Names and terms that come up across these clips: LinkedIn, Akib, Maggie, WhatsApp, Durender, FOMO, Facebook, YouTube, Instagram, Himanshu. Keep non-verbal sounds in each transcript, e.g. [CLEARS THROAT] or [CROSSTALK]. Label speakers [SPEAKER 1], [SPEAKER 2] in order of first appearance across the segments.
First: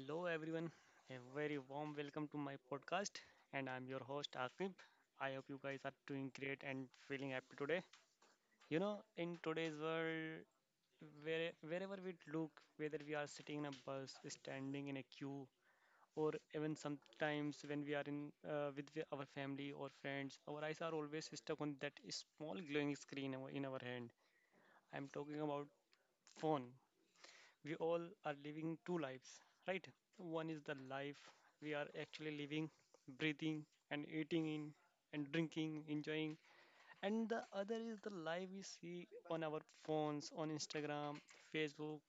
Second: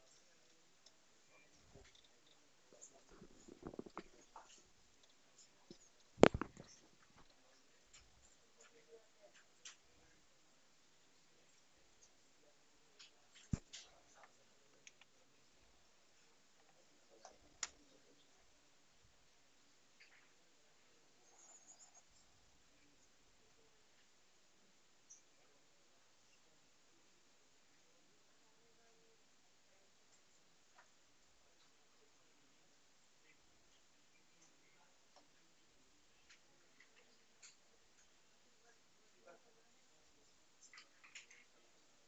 [SPEAKER 1] Hello, everyone. A very warm welcome to my podcast, and I'm your host, Akib. I hope you guys are doing great and feeling happy today. You know, in today's world, where, wherever we look, whether we are sitting in a bus, standing in a queue, or even sometimes when we are in with our family or friends, our eyes are always stuck on that small glowing screen in our hand. I'm talking about phone, we all are living two lives, right? One is the life we are actually living, breathing and eating in and drinking, enjoying, and the other is the life we see on our phones, on Instagram, Facebook,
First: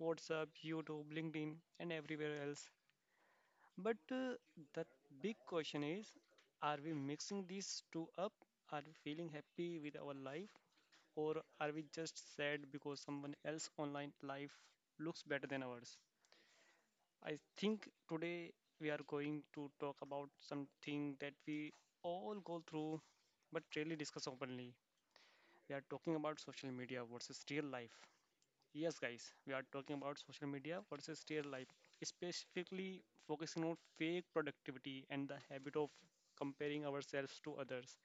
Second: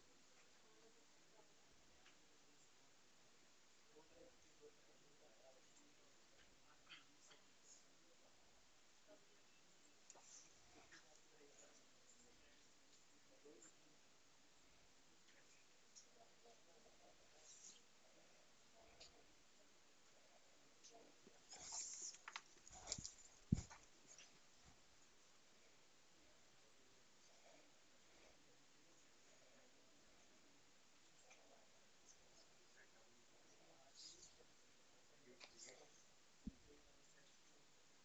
[SPEAKER 1] WhatsApp, YouTube, LinkedIn, and everywhere else. But the big question is, are we mixing these two up? Are we feeling happy with our life? Or are we just sad because someone else online life looks better than ours? I think today we are going to talk about something that we all go through but rarely discuss openly. We are talking about social media versus real life. Yes, guys, we are talking about social media versus real life, specifically focusing on fake productivity and the habit of comparing ourselves to others,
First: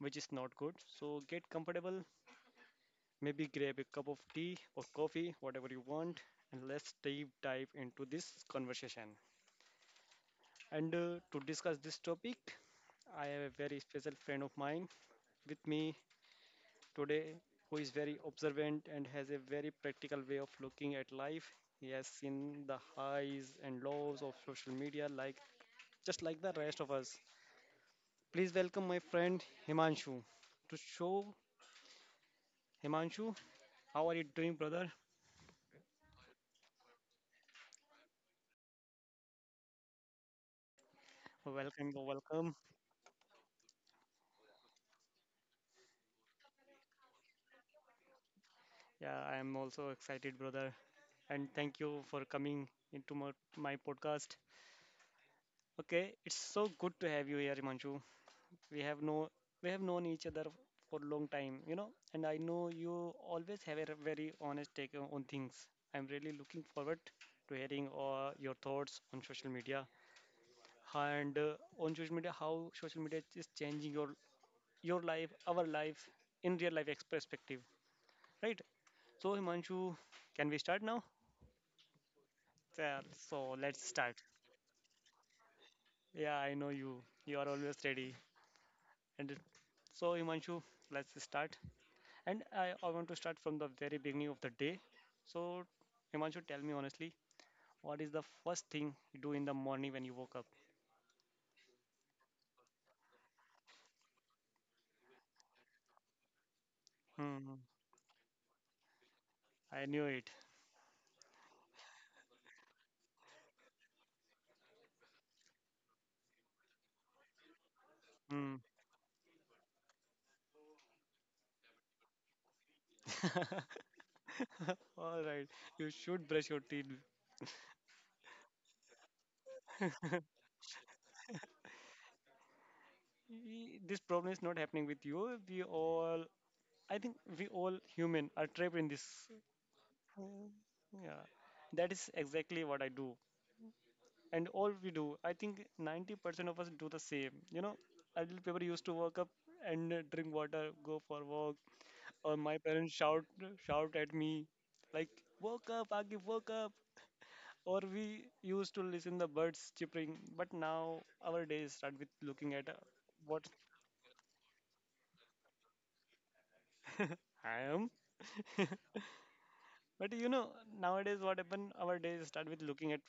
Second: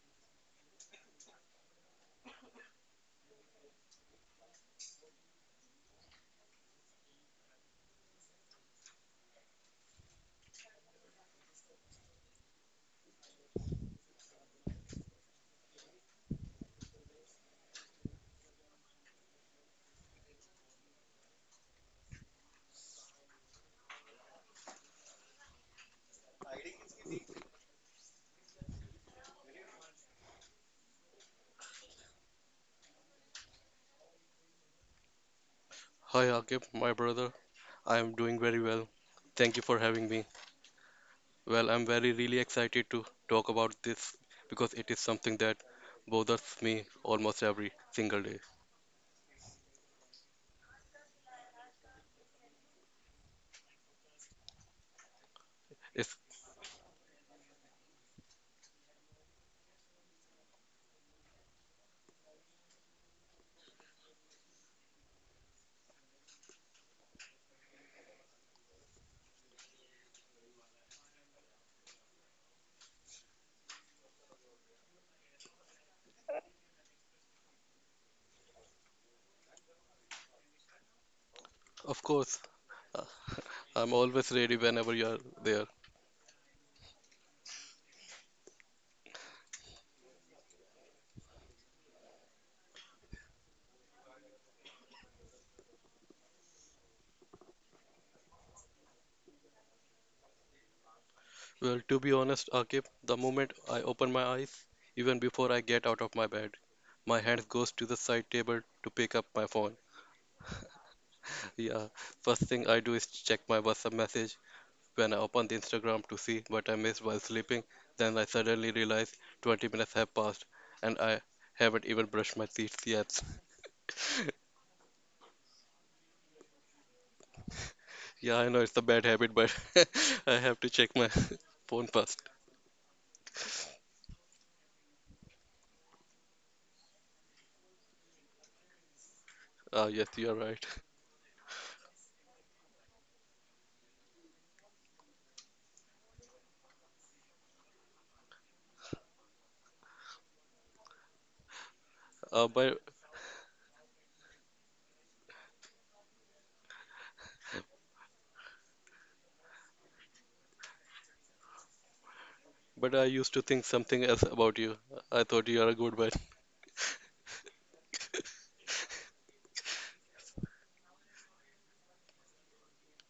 [SPEAKER 1] which is not good. So get comfortable, maybe grab a cup of tea or coffee, whatever you want, and let's deep dive into this conversation. And To discuss this topic, I have a very special friend of mine with me today who is very observant and has a very practical way of looking at life. He has seen the highs and lows of social media just like the rest of us. Please welcome my friend Himanshu. To show Himanshu, how are you doing, brother?
[SPEAKER 2] Hi Akib, my brother. I am doing very well. Thank you for having me. Well, I'm
[SPEAKER 1] Welcome,
[SPEAKER 2] very really
[SPEAKER 1] welcome.
[SPEAKER 2] excited to talk about this because it is something that bothers me almost every single day.
[SPEAKER 1] Yeah, I am also excited, brother. And thank you for coming into my podcast. Okay,
[SPEAKER 2] It's
[SPEAKER 1] it's so good to have you here, Himanshu. We have no we have known each other for a long time, you know, and I know you always have a very honest take on things. I'm really looking forward to hearing your thoughts on social media and on social media how social media is changing your life our life in real life perspective, right? So Himanshu, can we start now?
[SPEAKER 2] of course
[SPEAKER 1] Yeah,
[SPEAKER 2] uh,
[SPEAKER 1] so let's
[SPEAKER 2] I'm
[SPEAKER 1] start.
[SPEAKER 2] always ready whenever you are there.
[SPEAKER 1] Yeah, I know you, you are always ready. and it- so Himanshu, let's start. And I want to start from the very beginning of the day. So, Himanshu, tell me honestly, what is the first thing you do in the morning when you woke up?
[SPEAKER 2] Well, to be honest, Akib, the moment I open my eyes, even before I get out of my bed, my hand
[SPEAKER 1] Hmm,
[SPEAKER 2] goes to the side table to pick up my phone.
[SPEAKER 1] I knew it.
[SPEAKER 2] Yeah, first thing I do is check my WhatsApp message when I opened the Instagram to see what I missed while sleeping. Then I
[SPEAKER 1] Hmm.
[SPEAKER 2] suddenly realized 20 minutes have passed and I haven't even brushed my teeth yet.
[SPEAKER 1] [LAUGHS] All right, you should brush your teeth.
[SPEAKER 2] Yeah, I know it's a bad habit, but [LAUGHS] I
[SPEAKER 1] [LAUGHS]
[SPEAKER 2] have to check my [LAUGHS] phone first.
[SPEAKER 1] This problem is not happening with you. I think, we all human are trapped in this.
[SPEAKER 2] Ah, yes, you are
[SPEAKER 1] Mm,
[SPEAKER 2] right.
[SPEAKER 1] yeah, that is exactly what I do. And all we do, I think 90% of us do the same, you know. Adult people used to wake up and drink water, go for walk, or
[SPEAKER 2] Uh,
[SPEAKER 1] my
[SPEAKER 2] but
[SPEAKER 1] parents shout shout at me like, woke up Agif, woke up. Or we used to listen the birds chirping, but now our days start with looking at
[SPEAKER 2] but I used to
[SPEAKER 1] what.
[SPEAKER 2] think something else about you. I thought you are a good one.
[SPEAKER 1] [LAUGHS] I am, but you know, nowadays what happen, our days start with looking at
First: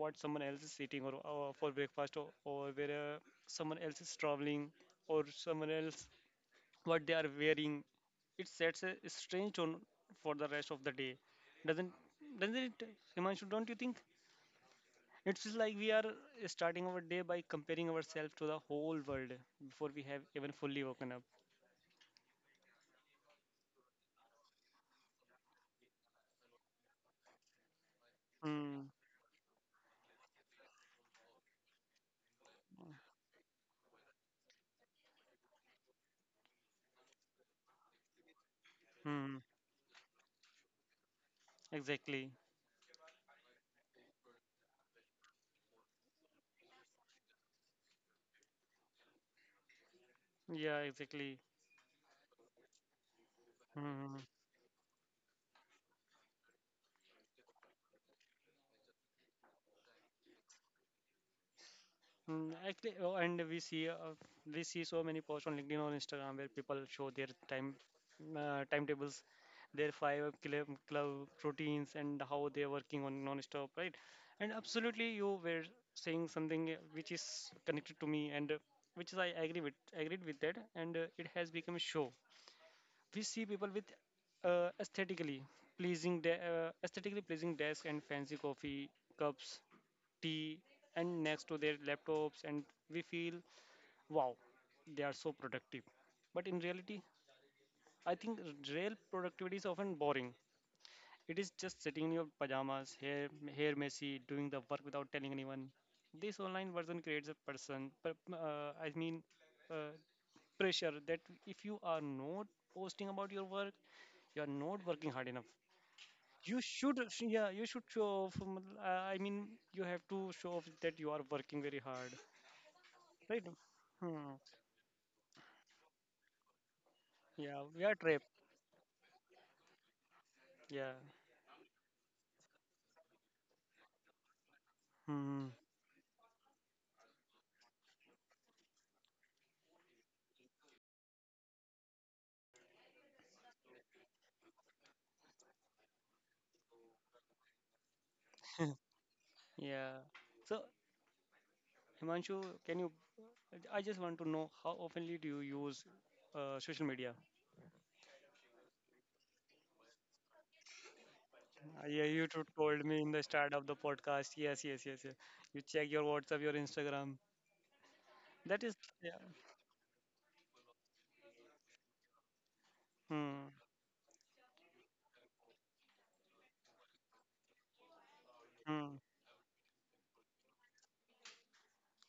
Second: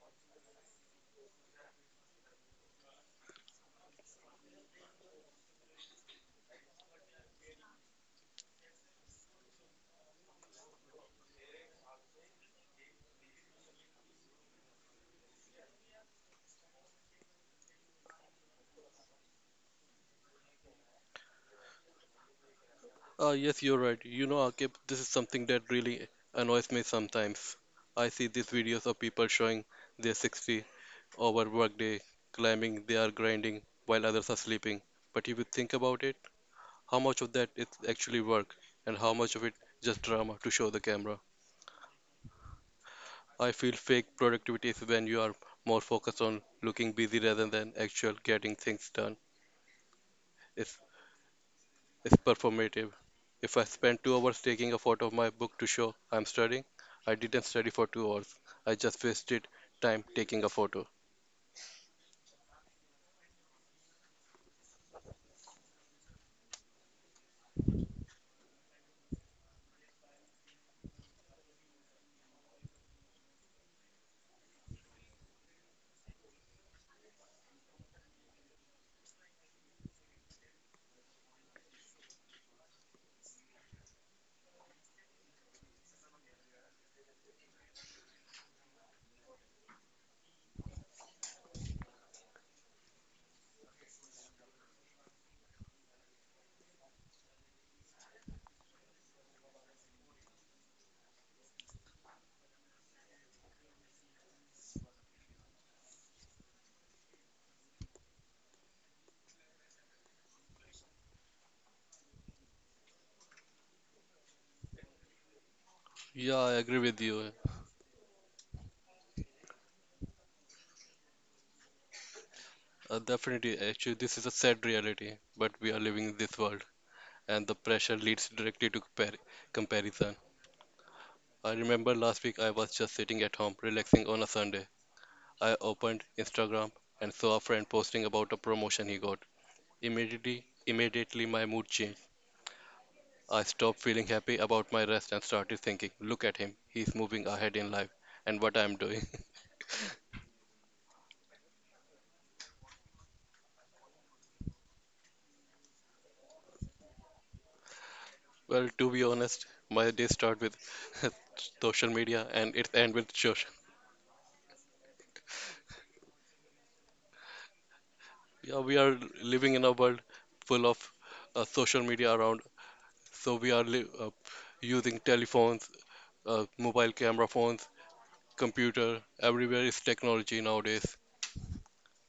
[SPEAKER 1] what someone else is eating or for breakfast or where someone else is traveling, or someone else what they are wearing. It sets a strange tone for the rest of the day. Doesn't doesn't it, Himanshu? Don't you think? It feels like we are starting our day by comparing ourselves to the whole world before we have even fully woken up.
[SPEAKER 2] Ah, yes, you're right. You know, Akib, this is something that really annoys me sometimes. I see these videos
[SPEAKER 1] Hmm.
[SPEAKER 2] of people showing their 60 over workday, claiming they are grinding while others are sleeping. But if you think about it, how much of that is actually work and how
[SPEAKER 1] Hmm.
[SPEAKER 2] much of it just drama to show the camera?
[SPEAKER 1] Exactly.
[SPEAKER 2] I feel fake productivity is when you are more focused on looking busy rather than actual getting things done. It's,
[SPEAKER 1] Yeah. Exactly.
[SPEAKER 2] it's performative. If I spend two
[SPEAKER 1] Hmm.
[SPEAKER 2] hours taking a photo of my book to show I'm studying, I didn't study for 2 hours. I just wasted time taking a photo.
[SPEAKER 1] Mm, actually, oh, and we see so many posts on LinkedIn or Instagram where people show their time timetables, their club routines, and how they're working on non-stop, right? And absolutely, you were saying something, which is connected to me, and which is I agree with agreed with that, and it has become a show. We see people with uh, aesthetically aesthetically pleasing desk and fancy coffee cups, tea, and next to their laptops, and we feel, wow, they are so productive, but in reality, I think real productivity is often boring. It is just sitting in your pajamas, hair messy, doing the work without telling anyone. This online version creates a person per- I mean uh, pressure that if you are not posting about your work, you are not working hard enough.
[SPEAKER 2] Yeah, I
[SPEAKER 1] You
[SPEAKER 2] agree
[SPEAKER 1] should
[SPEAKER 2] with you.
[SPEAKER 1] Yeah, you should show off, you have to show off that you are working very hard. Right?
[SPEAKER 2] Actually, this is a
[SPEAKER 1] Hmm.
[SPEAKER 2] sad reality, but we are living in this world, and the
[SPEAKER 1] Yeah, we are
[SPEAKER 2] pressure
[SPEAKER 1] trapped.
[SPEAKER 2] leads directly to comparison.
[SPEAKER 1] Yeah.
[SPEAKER 2] I remember last week I was just sitting at home, relaxing on a Sunday.
[SPEAKER 1] Hmm.
[SPEAKER 2] I opened Instagram and saw a friend posting about a promotion he got. Immediately my mood changed. I stopped feeling happy about my rest and started thinking, look at him, he's moving ahead in life, and what I'm doing. [LAUGHS]
[SPEAKER 1] Yeah. So, Himanshu, can you? I just want to know how oftenly do you use social media?
[SPEAKER 2] Well, to be honest, my day start with [LAUGHS] social
[SPEAKER 1] Yeah, you
[SPEAKER 2] media
[SPEAKER 1] two
[SPEAKER 2] and it
[SPEAKER 1] told
[SPEAKER 2] end
[SPEAKER 1] me in
[SPEAKER 2] with
[SPEAKER 1] the
[SPEAKER 2] church.
[SPEAKER 1] start of the podcast. Yes, yes, yes, yes. You check your WhatsApp, your Instagram.
[SPEAKER 2] Yeah,
[SPEAKER 1] That is.
[SPEAKER 2] we are
[SPEAKER 1] Yeah.
[SPEAKER 2] living in a world full of social media around, so
[SPEAKER 1] Hmm.
[SPEAKER 2] we are using telephones, mobile camera phones,
[SPEAKER 1] Hmm.
[SPEAKER 2] computer. Everywhere is technology nowadays.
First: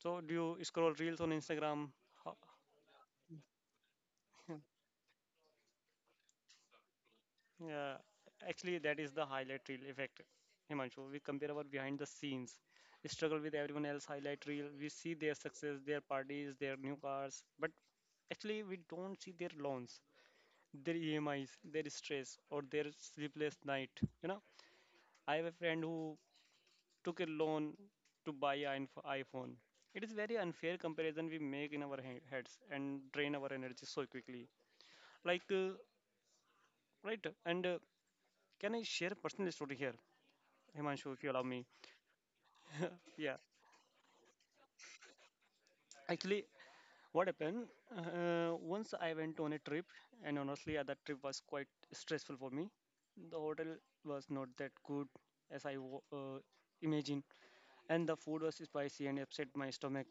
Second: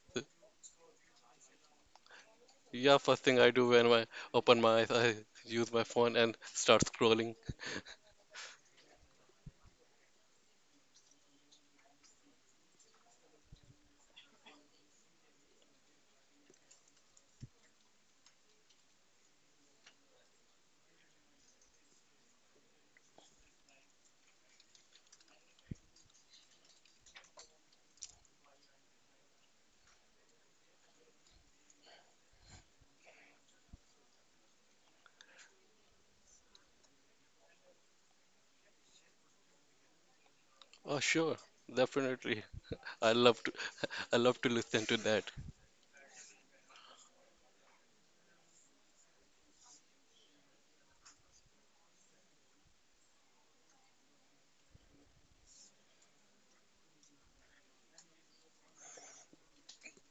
[SPEAKER 1] So,
[SPEAKER 2] So,
[SPEAKER 1] do you scroll reels on Instagram? How?
[SPEAKER 2] yeah, first thing I do when I open my eyes, I use my phone and start scrolling.
[SPEAKER 1] Yeah, actually, that is the highlight reel effect, Himanshu. We compare our behind the scenes struggle with everyone else highlight reel. We see their success, their parties, their new cars, but actually, we don't see their loans, their EMIs, their stress, or their sleepless night. You know, I have a friend who took a loan to buy an iPhone. It is very unfair comparison we make in our heads and drain our energy so quickly. Like, right? And Can I share a personal story here,
[SPEAKER 2] Oh,
[SPEAKER 1] Himanshu, if you
[SPEAKER 2] sure,
[SPEAKER 1] allow me?
[SPEAKER 2] definitely.
[SPEAKER 1] [LAUGHS]
[SPEAKER 2] I
[SPEAKER 1] Yeah,
[SPEAKER 2] love to. I love to listen to that.
[SPEAKER 1] actually, what happened, once I went on a trip, and honestly that trip was quite stressful for me. The hotel was not that good as imagined, and the food was spicy and upset my stomach,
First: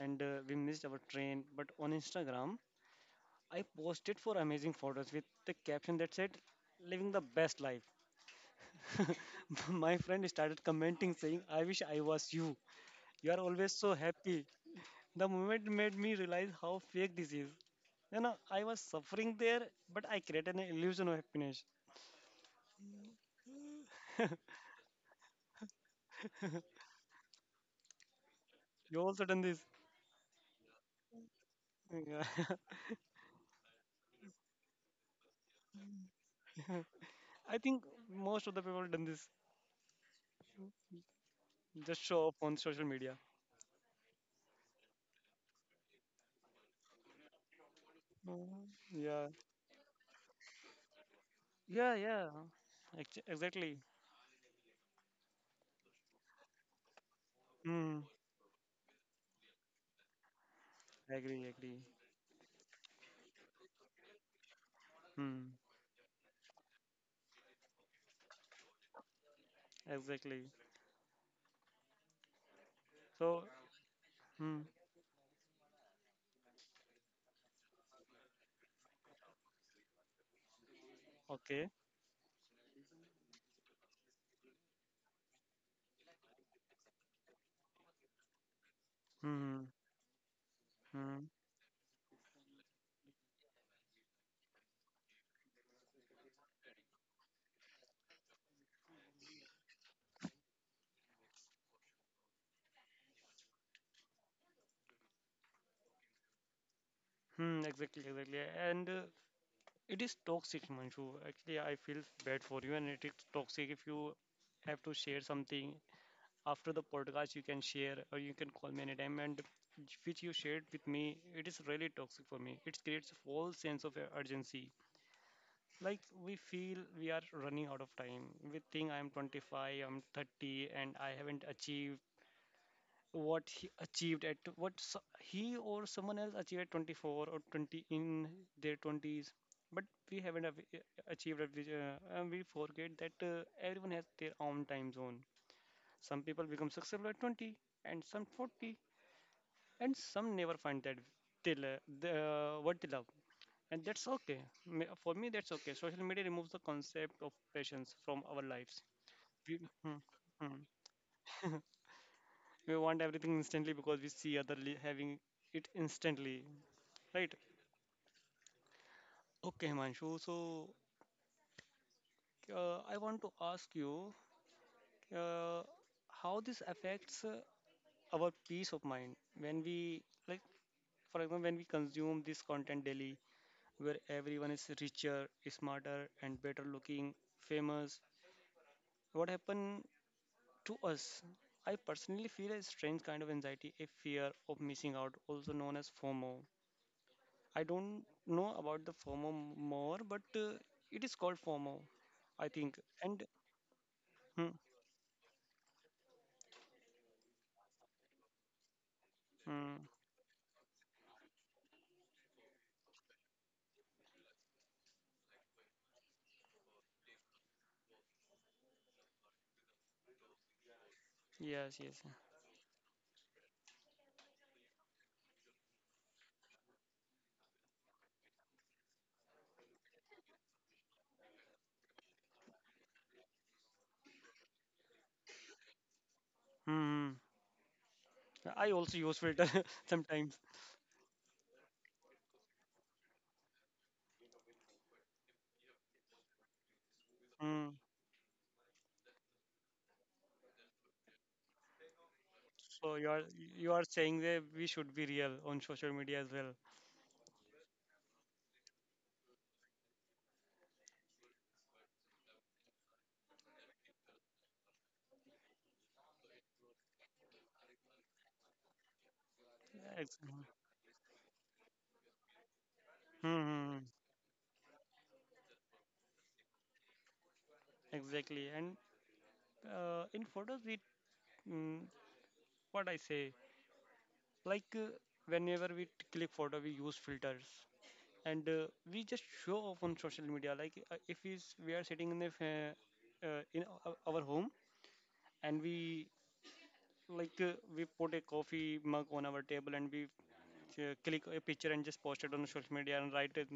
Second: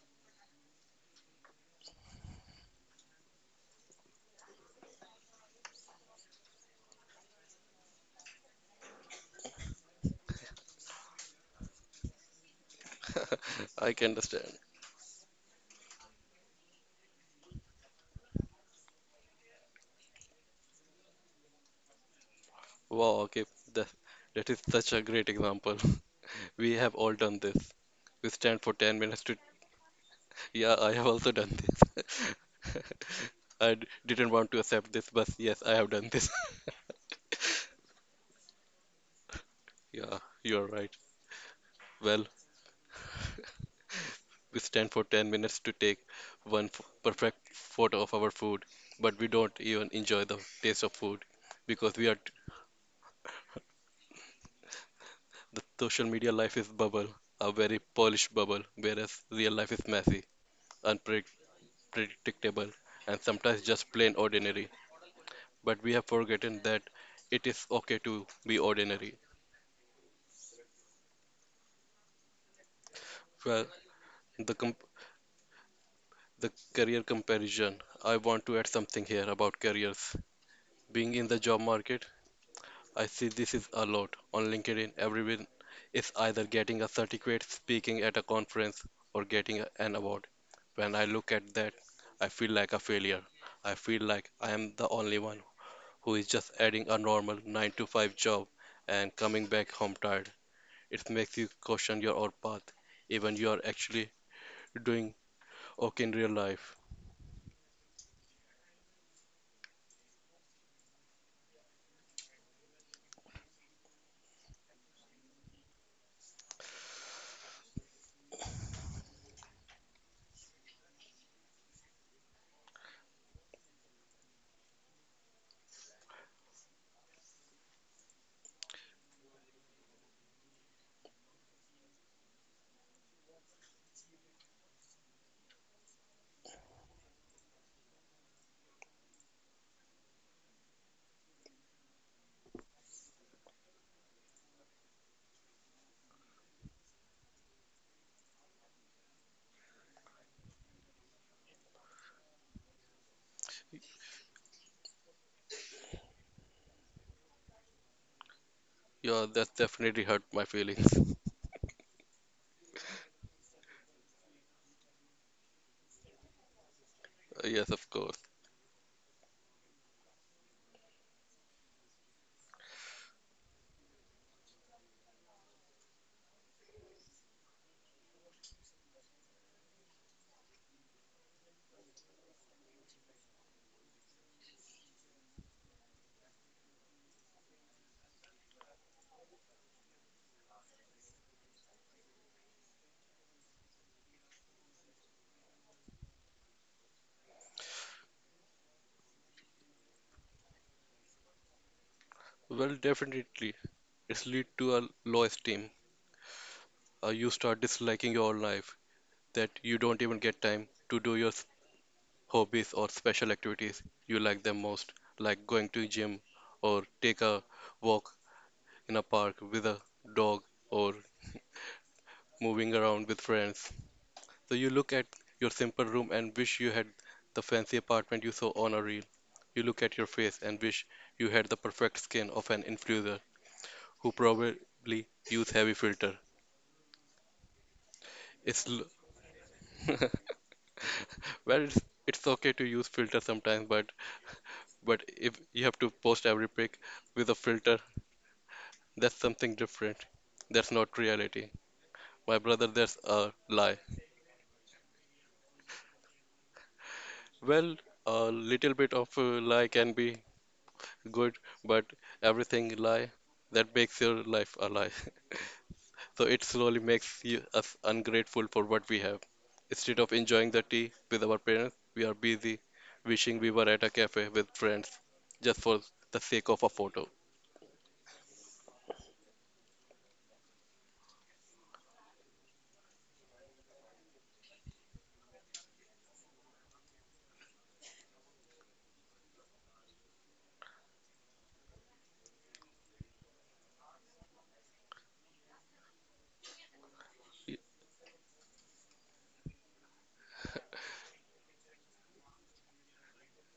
[SPEAKER 1] and we missed our train. But on Instagram, I posted for amazing photos with the caption that said, living the best life. [LAUGHS] My friend started commenting saying, I wish I was you, you are always so
[SPEAKER 2] I can
[SPEAKER 1] happy.
[SPEAKER 2] understand.
[SPEAKER 1] The moment made me realize how fake this is. You know, I was suffering there, but I created an illusion of happiness.
[SPEAKER 2] Wow. Okay. That that is such a great example. [LAUGHS] We have all done this. We stand for
[SPEAKER 1] [LAUGHS]
[SPEAKER 2] 10
[SPEAKER 1] You
[SPEAKER 2] minutes
[SPEAKER 1] also
[SPEAKER 2] to.
[SPEAKER 1] done this.
[SPEAKER 2] Yeah, I have also done this.
[SPEAKER 1] Yeah.
[SPEAKER 2] [LAUGHS] I didn't want to accept this, but yes, I have done this. [LAUGHS]
[SPEAKER 1] [LAUGHS] I think most of the people done this.
[SPEAKER 2] Yeah, you're right.
[SPEAKER 1] Just
[SPEAKER 2] Well,
[SPEAKER 1] show up on social media.
[SPEAKER 2] we stand for 10 minutes to take one f perfect photo of our food,
[SPEAKER 1] Mm,
[SPEAKER 2] but
[SPEAKER 1] yeah.
[SPEAKER 2] we don't even enjoy the taste of food because
[SPEAKER 1] Yeah,
[SPEAKER 2] we are
[SPEAKER 1] yeah.
[SPEAKER 2] t
[SPEAKER 1] Exactly.
[SPEAKER 2] social media life is bubble, a very
[SPEAKER 1] Hmm.
[SPEAKER 2] polished bubble, whereas real life is messy,
[SPEAKER 1] Agree, agree.
[SPEAKER 2] unpredictable, and sometimes just plain ordinary.
[SPEAKER 1] Hmm.
[SPEAKER 2] But we have forgotten that it is okay to be ordinary.
[SPEAKER 1] Exactly. So,
[SPEAKER 2] Well, the
[SPEAKER 1] hmm.
[SPEAKER 2] comp- the career comparison. I want to add something here about careers. Being in the job
[SPEAKER 1] Okay.
[SPEAKER 2] market, I see this is a lot. On LinkedIn, everyone is either getting a certificate, speaking at a conference, or getting
[SPEAKER 1] Hmm.
[SPEAKER 2] an award. When I
[SPEAKER 1] Hmm.
[SPEAKER 2] look at that, I feel like a failure. I feel like I am the only one who is just adding a normal 9 to 5 job and coming back home tired. It makes you question your own path, even you are actually doing okay in real life.
[SPEAKER 1] Hmm. Exactly, exactly. And It is toxic, Manju. Actually, I feel bad for you, and it is toxic. If you have to share something after the podcast, you can share, or you can call me anytime. And which you shared with me, it is really toxic for me. It creates a false sense of urgency. Like, we feel we are running out of time. We think I'm 25, I'm 30, and I haven't achieved what he achieved he or someone else achieved at 24 or 20 in their 20s, but we haven't av- achieved at which, and we forget that everyone has their own time zone. Some people become successful at 20, and some 40, and some never find that till what they love, and that's okay. For me, that's okay. Social media removes the concept of patience from our lives.
[SPEAKER 2] Yeah, that
[SPEAKER 1] Hmm,
[SPEAKER 2] definitely hurt my feelings.
[SPEAKER 1] hmm.
[SPEAKER 2] [LAUGHS]
[SPEAKER 1] [LAUGHS] We want everything instantly because we see having it instantly, right?
[SPEAKER 2] Yes, of course.
[SPEAKER 1] Okay, Himanshu. So I want to ask you uh, how this affects our peace of mind when we, like, for example, when we consume this content daily, where everyone is richer, smarter, and better looking, famous. What happened to us? I personally feel a strange kind of anxiety, a fear of missing out, also known as FOMO. I don't know about the FOMO more, but it is called FOMO, I
[SPEAKER 2] Well,
[SPEAKER 1] think. And
[SPEAKER 2] definitely. It's lead
[SPEAKER 1] hmm,
[SPEAKER 2] to a low esteem. You start disliking your life, that you
[SPEAKER 1] hmm,
[SPEAKER 2] don't even get time to do your hobbies or special activities you like them most, like going to gym or take a walk in a park with a dog or
[SPEAKER 1] yes, yes.
[SPEAKER 2] moving around with friends. So you look at your simple room and wish you had the fancy apartment you saw on a reel. You look at your face and wish you had the perfect skin of an influencer who probably use heavy filter.
[SPEAKER 1] Hmm. Hmm.
[SPEAKER 2] It's
[SPEAKER 1] I
[SPEAKER 2] l-
[SPEAKER 1] also use filter [LAUGHS] sometimes.
[SPEAKER 2] [LAUGHS] well, it's okay to use filter sometimes, but if you have to post every pic with a
[SPEAKER 1] Hmm.
[SPEAKER 2] filter, that's something different. That's not reality, my brother.
[SPEAKER 1] So
[SPEAKER 2] That's
[SPEAKER 1] you are
[SPEAKER 2] a
[SPEAKER 1] you
[SPEAKER 2] lie.
[SPEAKER 1] are saying that we should be real on social media as well.
[SPEAKER 2] Well, a little bit of a lie can be good, but everything lie that makes your life a lie. [LAUGHS] So it slowly makes us ungrateful for what we have. Instead of
[SPEAKER 1] Ex-
[SPEAKER 2] enjoying the tea with our parents, we are busy
[SPEAKER 1] Hmm.
[SPEAKER 2] wishing we
[SPEAKER 1] Hmm,
[SPEAKER 2] were
[SPEAKER 1] hmm.
[SPEAKER 2] at a cafe with friends just for the sake of a photo.
[SPEAKER 1] Exactly. And In photos, we, mm, what I say, like, whenever we click photo, we use filters. And we just show off on social media, like, if we, s- we are sitting in the fa- in our home, and we, like,
[SPEAKER 2] Y-
[SPEAKER 1] we put a coffee mug on our table, and we click a picture and just post it on social media and write it,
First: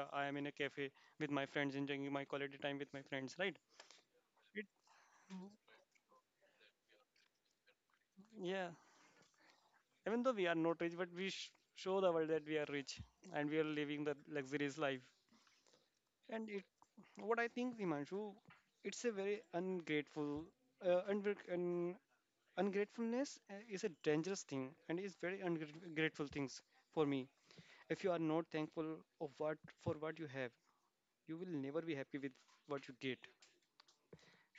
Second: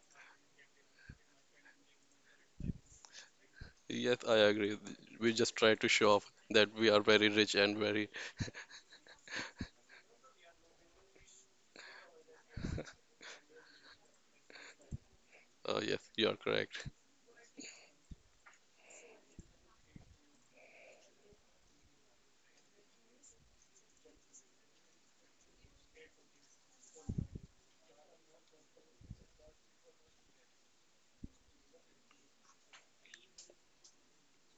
[SPEAKER 1] I am in a cafe with my friends, enjoying my quality time with my friends, right?
[SPEAKER 2] Yes, I
[SPEAKER 1] It,
[SPEAKER 2] agree. We just try to show off that we are very rich and very.
[SPEAKER 1] yeah, even though we are not rich, but we show the world that we are rich and we are living the luxurious life.
[SPEAKER 2] Yes, you are
[SPEAKER 1] And it,
[SPEAKER 2] correct.
[SPEAKER 1] what I think, Himanshu, it's a very uh, and, ungratefulness is a dangerous thing and is very ungrateful things for me. If you are not thankful of what for what you have, you will never be happy with what you get.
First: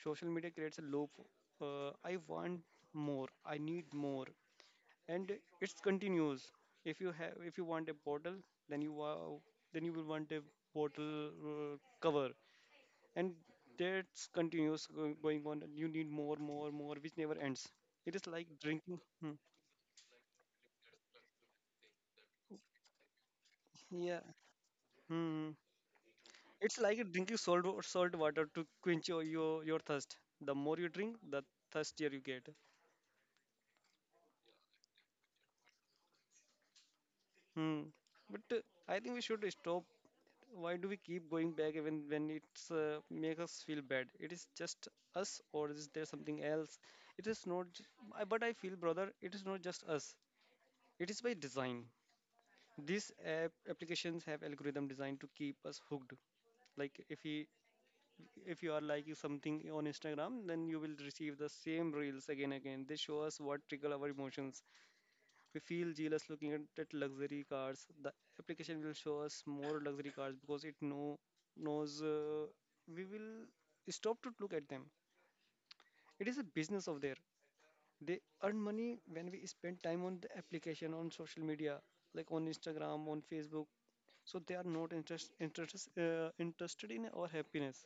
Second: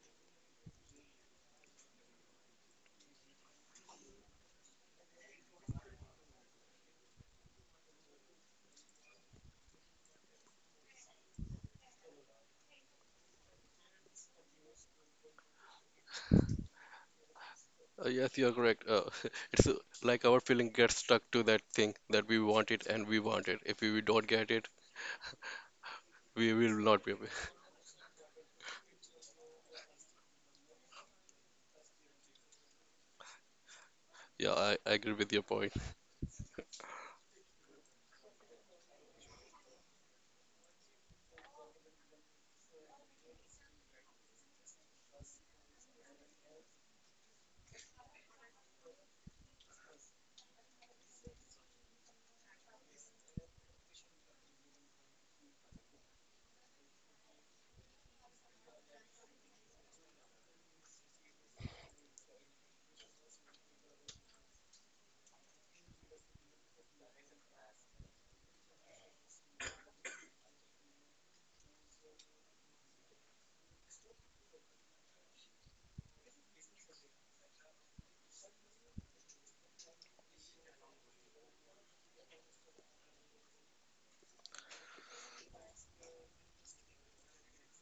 [SPEAKER 1] Social media creates a loop. I want more. I need more, and it's continuous. If you want a bottle, then you wow, then you will want a bottle cover, and that's continuous going on. You need more, more, more, which never ends. It is
[SPEAKER 2] Yes, you
[SPEAKER 1] like
[SPEAKER 2] are correct.
[SPEAKER 1] drinking. Hmm.
[SPEAKER 2] [LAUGHS] It's like our feeling gets stuck to that thing that we want it and we want it. If we
[SPEAKER 1] Yeah.
[SPEAKER 2] don't get it,
[SPEAKER 1] Hmm.
[SPEAKER 2] we will
[SPEAKER 1] It's like
[SPEAKER 2] not be. [LAUGHS]
[SPEAKER 1] drinking salt water to quench your thirst. The more you drink, the thirstier you get.
[SPEAKER 2] Yeah, I agree with your point.
[SPEAKER 1] Hmm. But I think we should stop. Why do we keep going back even when it's make us feel bad? It is just us, or is there something else? It is not. But I feel, brother, it is not just us. It is by design. These applications have algorithm designed to keep us hooked. Like if you are liking something on Instagram, then you will receive the same reels again and again. They show us what trigger our emotions. We feel jealous looking at luxury cars. The application will show us more luxury cars because it knows we will stop to look at them. It is a business of there. They earn money when we spend time on the application on social media, like on Instagram, on Facebook. So they are not interested in our happiness.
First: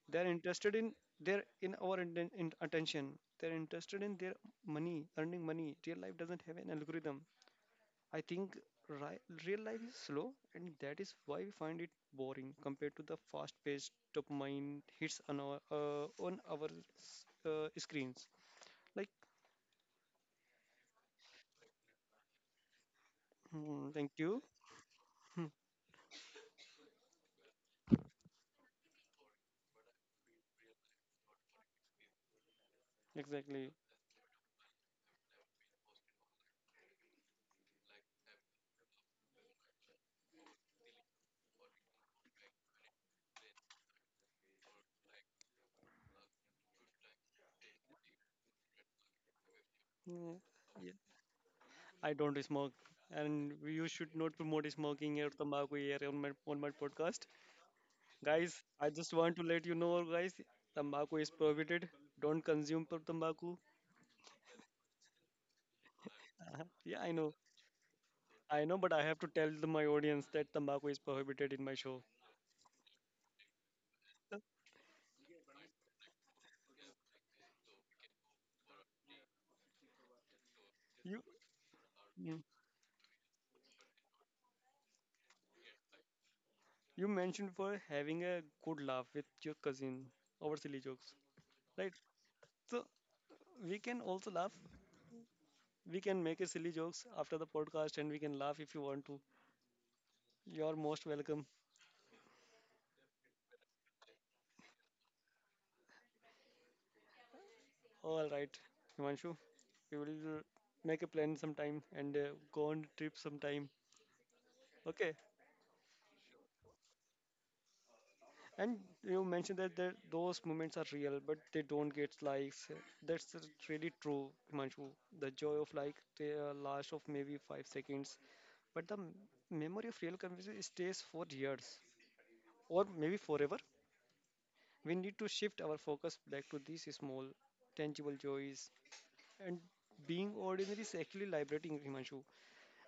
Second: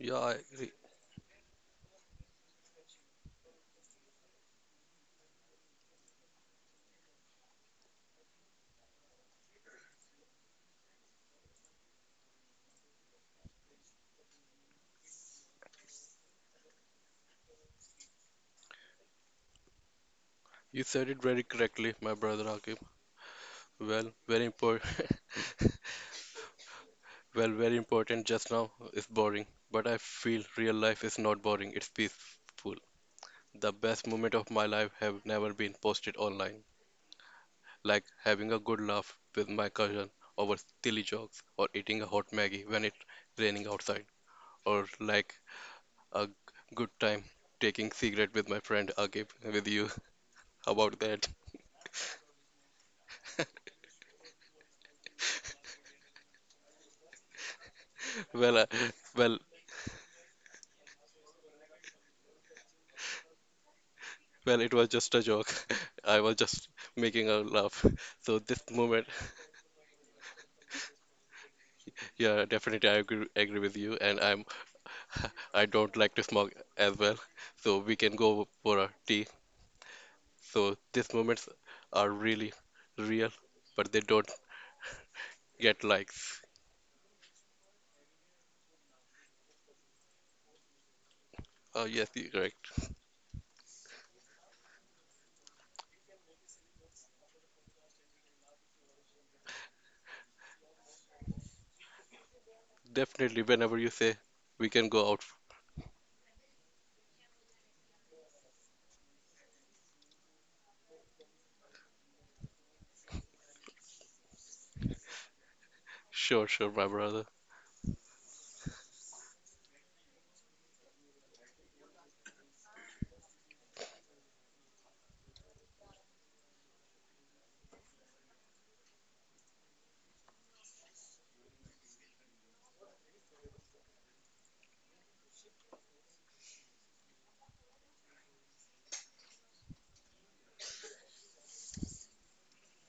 [SPEAKER 2] Yeah,
[SPEAKER 1] They're
[SPEAKER 2] I agree.
[SPEAKER 1] interested in, they're in our in attention. They're interested in their money earning money. Real life doesn't have an algorithm, I think. ri- Real life is slow, and that is why we find it boring compared to the fast paced dopamine hits on our screens. Like,
[SPEAKER 2] You said it very correctly, my brother Akib.
[SPEAKER 1] hmm, thank
[SPEAKER 2] Well,
[SPEAKER 1] you.
[SPEAKER 2] very important. [LAUGHS]
[SPEAKER 1] Hmm,
[SPEAKER 2] well, very important just now is boring, but I feel real life is not boring. It's peaceful.
[SPEAKER 1] exactly.
[SPEAKER 2] The best moment of my life have never been posted online, like having a good laugh with my cousin over silly jokes, or eating a hot Maggie when it's raining outside, or like a good time taking cigarette with my friend Akib. With you,
[SPEAKER 1] Hmm,
[SPEAKER 2] [LAUGHS] how about that?
[SPEAKER 1] I don't smoke, and you should not promote smoking or tobacco here on my podcast.
[SPEAKER 2] [LAUGHS]
[SPEAKER 1] Guys,
[SPEAKER 2] well, I,
[SPEAKER 1] I just
[SPEAKER 2] well,
[SPEAKER 1] want to let you know, guys, tobacco is prohibited. Don't consume tobacco.
[SPEAKER 2] Well, it was just a joke. [LAUGHS] I was
[SPEAKER 1] Uh-huh.
[SPEAKER 2] just
[SPEAKER 1] Yeah, I
[SPEAKER 2] making
[SPEAKER 1] know.
[SPEAKER 2] her laugh. So this
[SPEAKER 1] I know, but I
[SPEAKER 2] moment,
[SPEAKER 1] have to tell my audience that tobacco is prohibited in my show.
[SPEAKER 2] yeah, definitely I agree with you, and
[SPEAKER 1] Uh,
[SPEAKER 2] I'm [LAUGHS] I don't like to smoke as well. So we can go for a tea. So these
[SPEAKER 1] You,
[SPEAKER 2] moments are
[SPEAKER 1] you
[SPEAKER 2] really real, but they don't get likes.
[SPEAKER 1] you mentioned for having a good laugh with your cousin over silly jokes,
[SPEAKER 2] Oh
[SPEAKER 1] right?
[SPEAKER 2] yes, you're
[SPEAKER 1] So
[SPEAKER 2] correct.
[SPEAKER 1] we can also laugh. We can make a silly jokes after the podcast, and we can laugh if you want to. You're most welcome.
[SPEAKER 2] Definitely, whenever you say we can go out,
[SPEAKER 1] All right, Himanshu, we will make a plan sometime and go on a trip sometime. Okay.
[SPEAKER 2] sure, sure, my brother.
[SPEAKER 1] And you mentioned that those moments are real, but they don't get likes. That's really true, Himanshu. The joy of like the last of maybe 5 seconds, but the memory of real conversation stays for years or maybe forever. We need to shift our focus back to these small, tangible joys. And being ordinary is actually liberating, Himanshu.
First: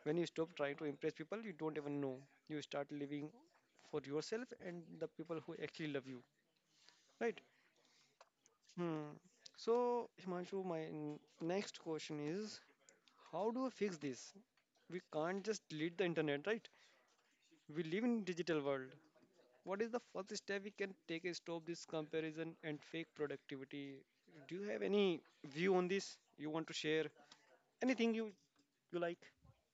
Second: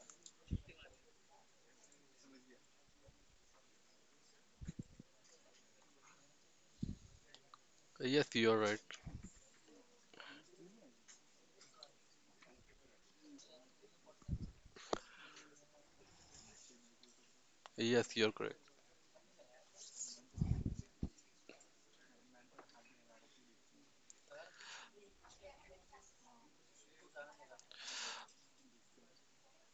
[SPEAKER 1] When you stop trying to impress people, you don't even know. You start living for yourself and the people who actually love you, right?
[SPEAKER 2] Yes, you're right.
[SPEAKER 1] Hmm. So, Himanshu, my next question is, how do we fix this? We can't just delete the internet, right? We live
[SPEAKER 2] Yes,
[SPEAKER 1] in
[SPEAKER 2] you're
[SPEAKER 1] digital
[SPEAKER 2] correct.
[SPEAKER 1] world. What is the first step we can take to stop this comparison and fake productivity? Do you have any view on this you want to share? Anything you like?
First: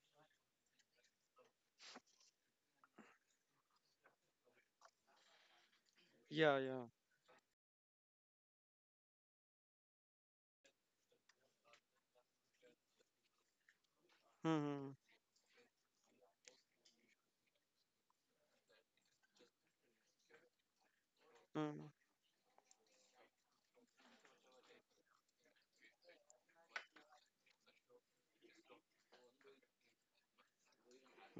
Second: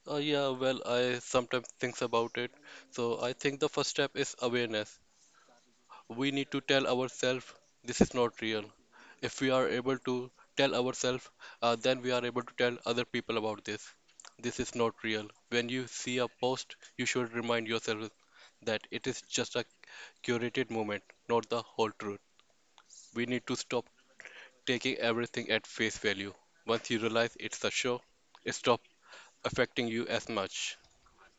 [SPEAKER 2] Yeah, well, I sometimes think about it. So I think the first step is awareness. We need
[SPEAKER 1] Yeah,
[SPEAKER 2] to
[SPEAKER 1] yeah.
[SPEAKER 2] tell ourselves this is not real. If we are able to tell ourselves, then we are able to tell other people about this.
[SPEAKER 1] Hmm.
[SPEAKER 2] This is
[SPEAKER 1] Hmm,
[SPEAKER 2] not real. When you see a post, you should remind yourself that it is just a curated moment, not the
[SPEAKER 1] hmm.
[SPEAKER 2] whole truth. We need to stop taking everything at face value. Once you realize it's a show, it stops affecting you as much.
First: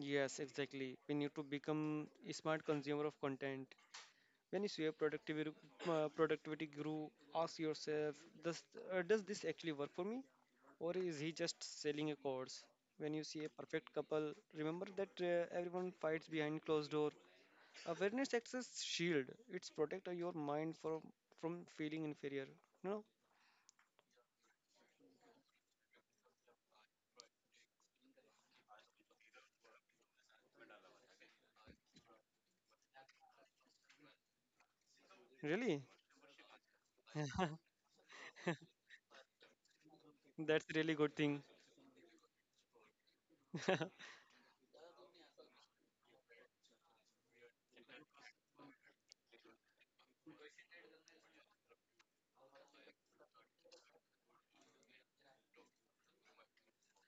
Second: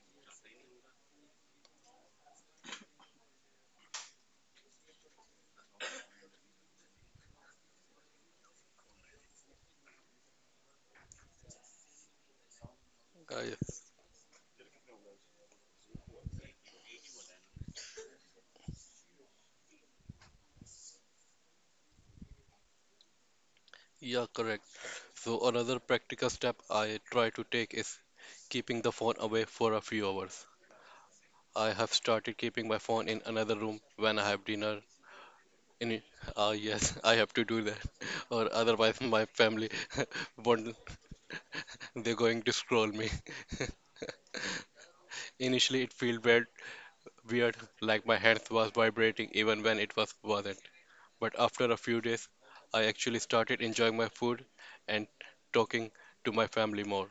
[SPEAKER 1] Yes, exactly. We need to become a smart consumer of content. When you see a productivity grew, ask yourself, does, does this actually work for me? Or is he just selling a course? When you see a
[SPEAKER 2] Guys.
[SPEAKER 1] perfect couple, remember that everyone fights behind closed door. Awareness acts as shield. It's protect your mind from feeling inferior. No,
[SPEAKER 2] Yeah, correct. So another practical step I try to take is keeping the phone away for a few hours. I have started keeping my phone in another room when I have dinner.
[SPEAKER 1] really,
[SPEAKER 2] In ah yes, [LAUGHS] I have to do that,
[SPEAKER 1] [LAUGHS]
[SPEAKER 2] [LAUGHS] or otherwise my family [LAUGHS]
[SPEAKER 1] that's
[SPEAKER 2] won't.
[SPEAKER 1] really good thing.
[SPEAKER 2] They're going to scroll me. [LAUGHS] Initially, it felt weird, like my hands was vibrating even when it wasn't. But after a few days, I actually started enjoying my food and talking to my family more.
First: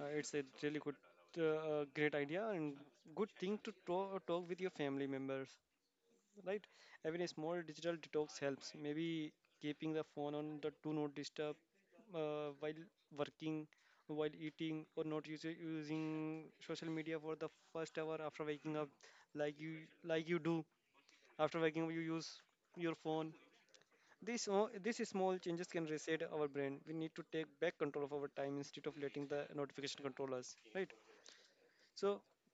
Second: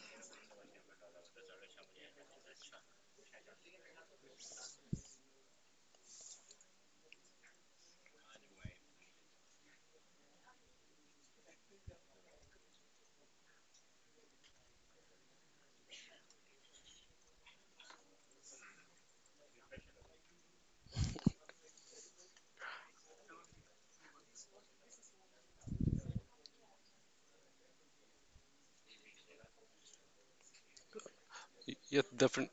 [SPEAKER 1] It's a really good, great idea and good thing to talk with your family members. Right. Even a small digital detox helps, maybe keeping the phone on the do not disturb while working, while eating, or not use, using social media for the first hour after waking up, like you do. After waking up, you use your phone. These small changes can reset our brain. We need to take back control of our time instead of letting the notification control us, right?
[SPEAKER 2] Yes,
[SPEAKER 1] So
[SPEAKER 2] defi-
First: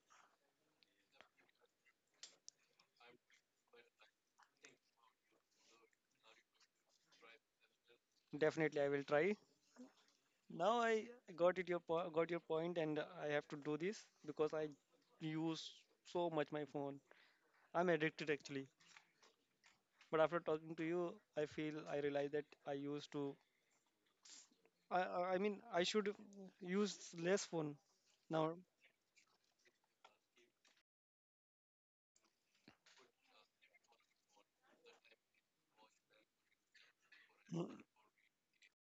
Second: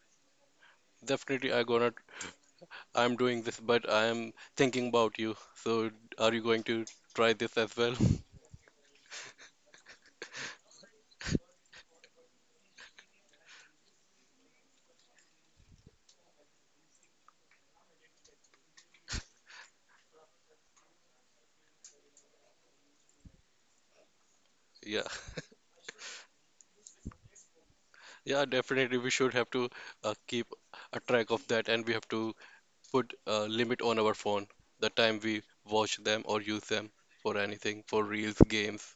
[SPEAKER 2] Definitely, I gonna. I'm doing this, but I'm thinking about you. So, are you going to try this as well? [LAUGHS]
[SPEAKER 1] definitely I will try. Now I got it your got your point, and I have to do this because I use so much my phone. I'm addicted actually. But after talking to you, I feel I realize that I used to.
[SPEAKER 2] Yeah,
[SPEAKER 1] I mean I should use less phone
[SPEAKER 2] yeah,
[SPEAKER 1] now.
[SPEAKER 2] definitely. We should have to keep a track of that, and we have to put a limit on our phone, the time we watch them or use them for anything,
[SPEAKER 1] [CLEARS THROAT]
[SPEAKER 2] for reels, games.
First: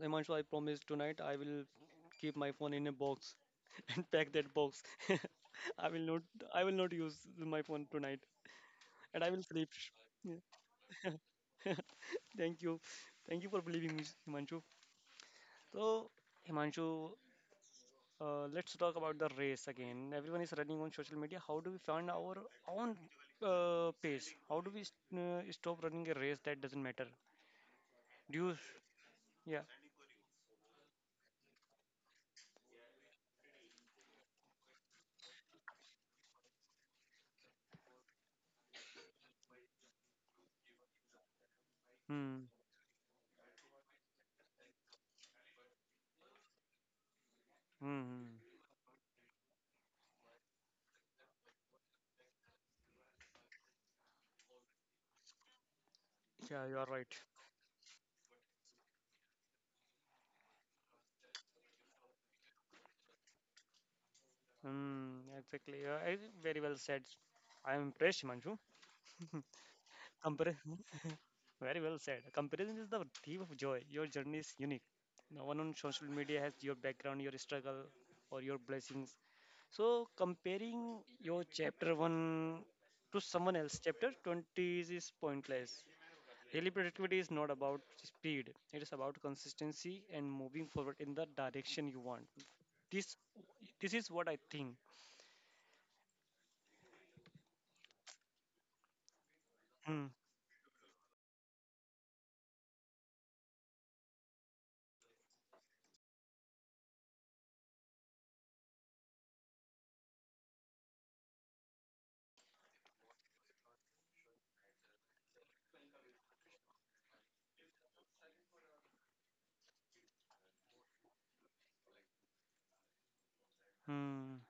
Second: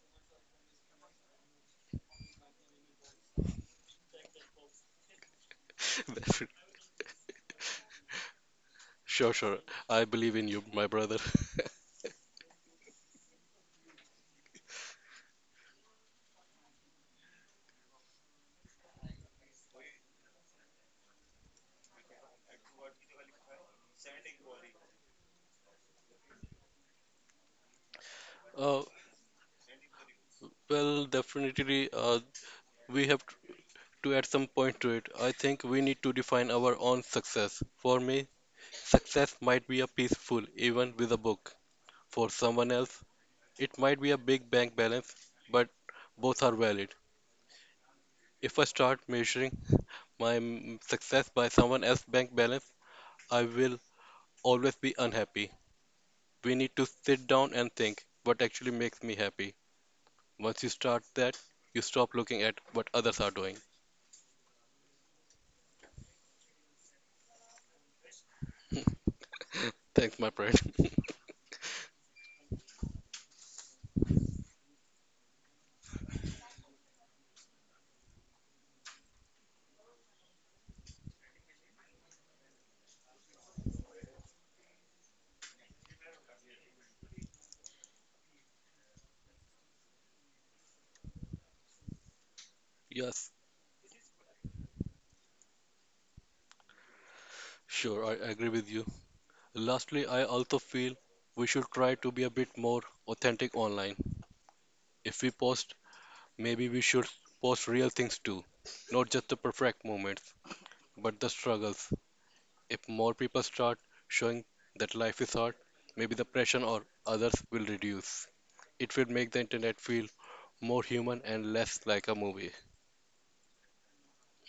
[SPEAKER 1] Himanshu, I promise tonight I will keep my phone in a box [LAUGHS] and pack that box. [LAUGHS] I will
[SPEAKER 2] [LAUGHS]
[SPEAKER 1] not
[SPEAKER 2] Defi-
[SPEAKER 1] I will not use my phone tonight, and I
[SPEAKER 2] Sure,
[SPEAKER 1] will
[SPEAKER 2] sure.
[SPEAKER 1] sleep.
[SPEAKER 2] I believe in you, my brother. [LAUGHS]
[SPEAKER 1] Yeah. [LAUGHS] Thank you, thank you for believing me, Himanshu. So, Himanshu, let's talk about the race again. Everyone is running on social media. How do we find our own pace? How do we stop running a race that doesn't matter? Do you?
[SPEAKER 2] Uh,
[SPEAKER 1] Yeah.
[SPEAKER 2] well, definitely, uh, we have to add some point to it. I think we need to define our own success. For me, success might be a peaceful even with a book. For
[SPEAKER 1] Hmm.
[SPEAKER 2] someone else, it might be a big bank balance, but both are valid.
[SPEAKER 1] Hmm. Hmm.
[SPEAKER 2] If I start measuring my success by someone else's bank balance, I will always be unhappy. We
[SPEAKER 1] Yeah,
[SPEAKER 2] need
[SPEAKER 1] you
[SPEAKER 2] to
[SPEAKER 1] are right.
[SPEAKER 2] sit down and think what actually makes me happy. Once you start that, you stop looking at what others are doing.
[SPEAKER 1] Hmm. Exactly. Very well said. I am impressed, Manju.
[SPEAKER 2] Thanks, my friend.
[SPEAKER 1] Comparison.
[SPEAKER 2] [LAUGHS]
[SPEAKER 1] [LAUGHS] Very well said. Comparison is the thief of joy. Your journey is unique. No one on social media has your background, your struggle, or your blessings. So comparing your chapter one to someone else, chapter 20 is pointless. Daily productivity is not about speed. It is about consistency and moving forward in the direction you want. This
[SPEAKER 2] Yes,
[SPEAKER 1] this is what I think.
[SPEAKER 2] sure, I agree with you. Lastly,
[SPEAKER 1] Hmm.
[SPEAKER 2] I also feel we should try to be a bit more authentic online. If we post maybe we should post real things too, not just the perfect moments, but the struggles. If more people start showing that life is hard, maybe the pressure on others will reduce. It will make the internet feel more human and less like a movie.
[SPEAKER 1] Hmm.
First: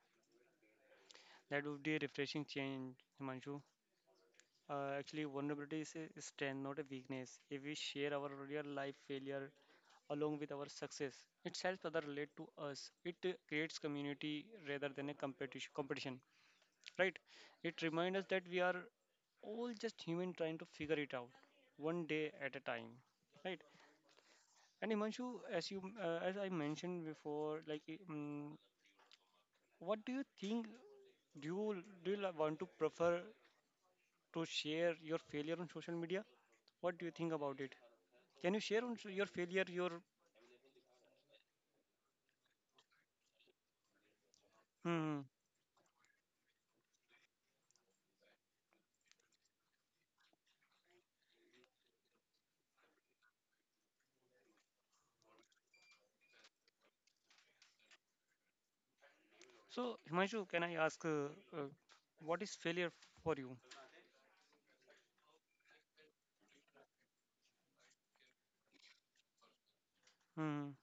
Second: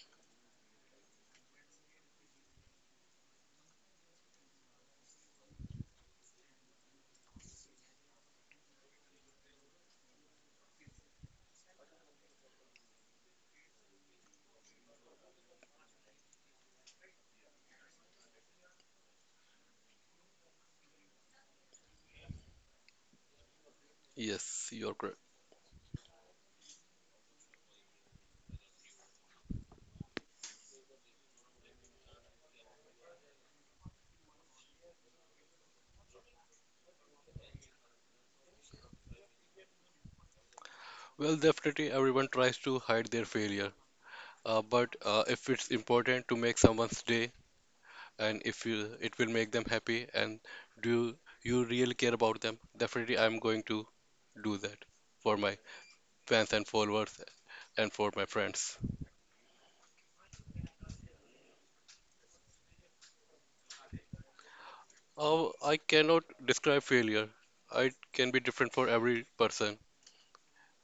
[SPEAKER 1] That would be a refreshing change, Himanshu. Actually, vulnerability is a strength, not a weakness. If we share our real life failure along with our success, it helps others relate to us. It creates community rather than a competition. Right? It reminds us that we are all just human trying to figure it out one day at a time, right?
[SPEAKER 2] Yes,
[SPEAKER 1] And
[SPEAKER 2] you're correct.
[SPEAKER 1] Himanshu, as I mentioned before, like um, what do you think? Do you want to prefer to share your failure on social media? What do you think about it? Can you share on your failure? Your
[SPEAKER 2] Well, definitely everyone tries to hide their failure, uh, but
[SPEAKER 1] hmm.
[SPEAKER 2] uh, if it's important to make someone's day and if you, it will make them happy and do you really care about them, definitely I'm going to do that for my fans and followers and for my friends.
[SPEAKER 1] So, Himanshu, can I ask uh, what is failure for you?
[SPEAKER 2] Oh, I cannot describe failure. It can be different for every person.
[SPEAKER 1] Hmm.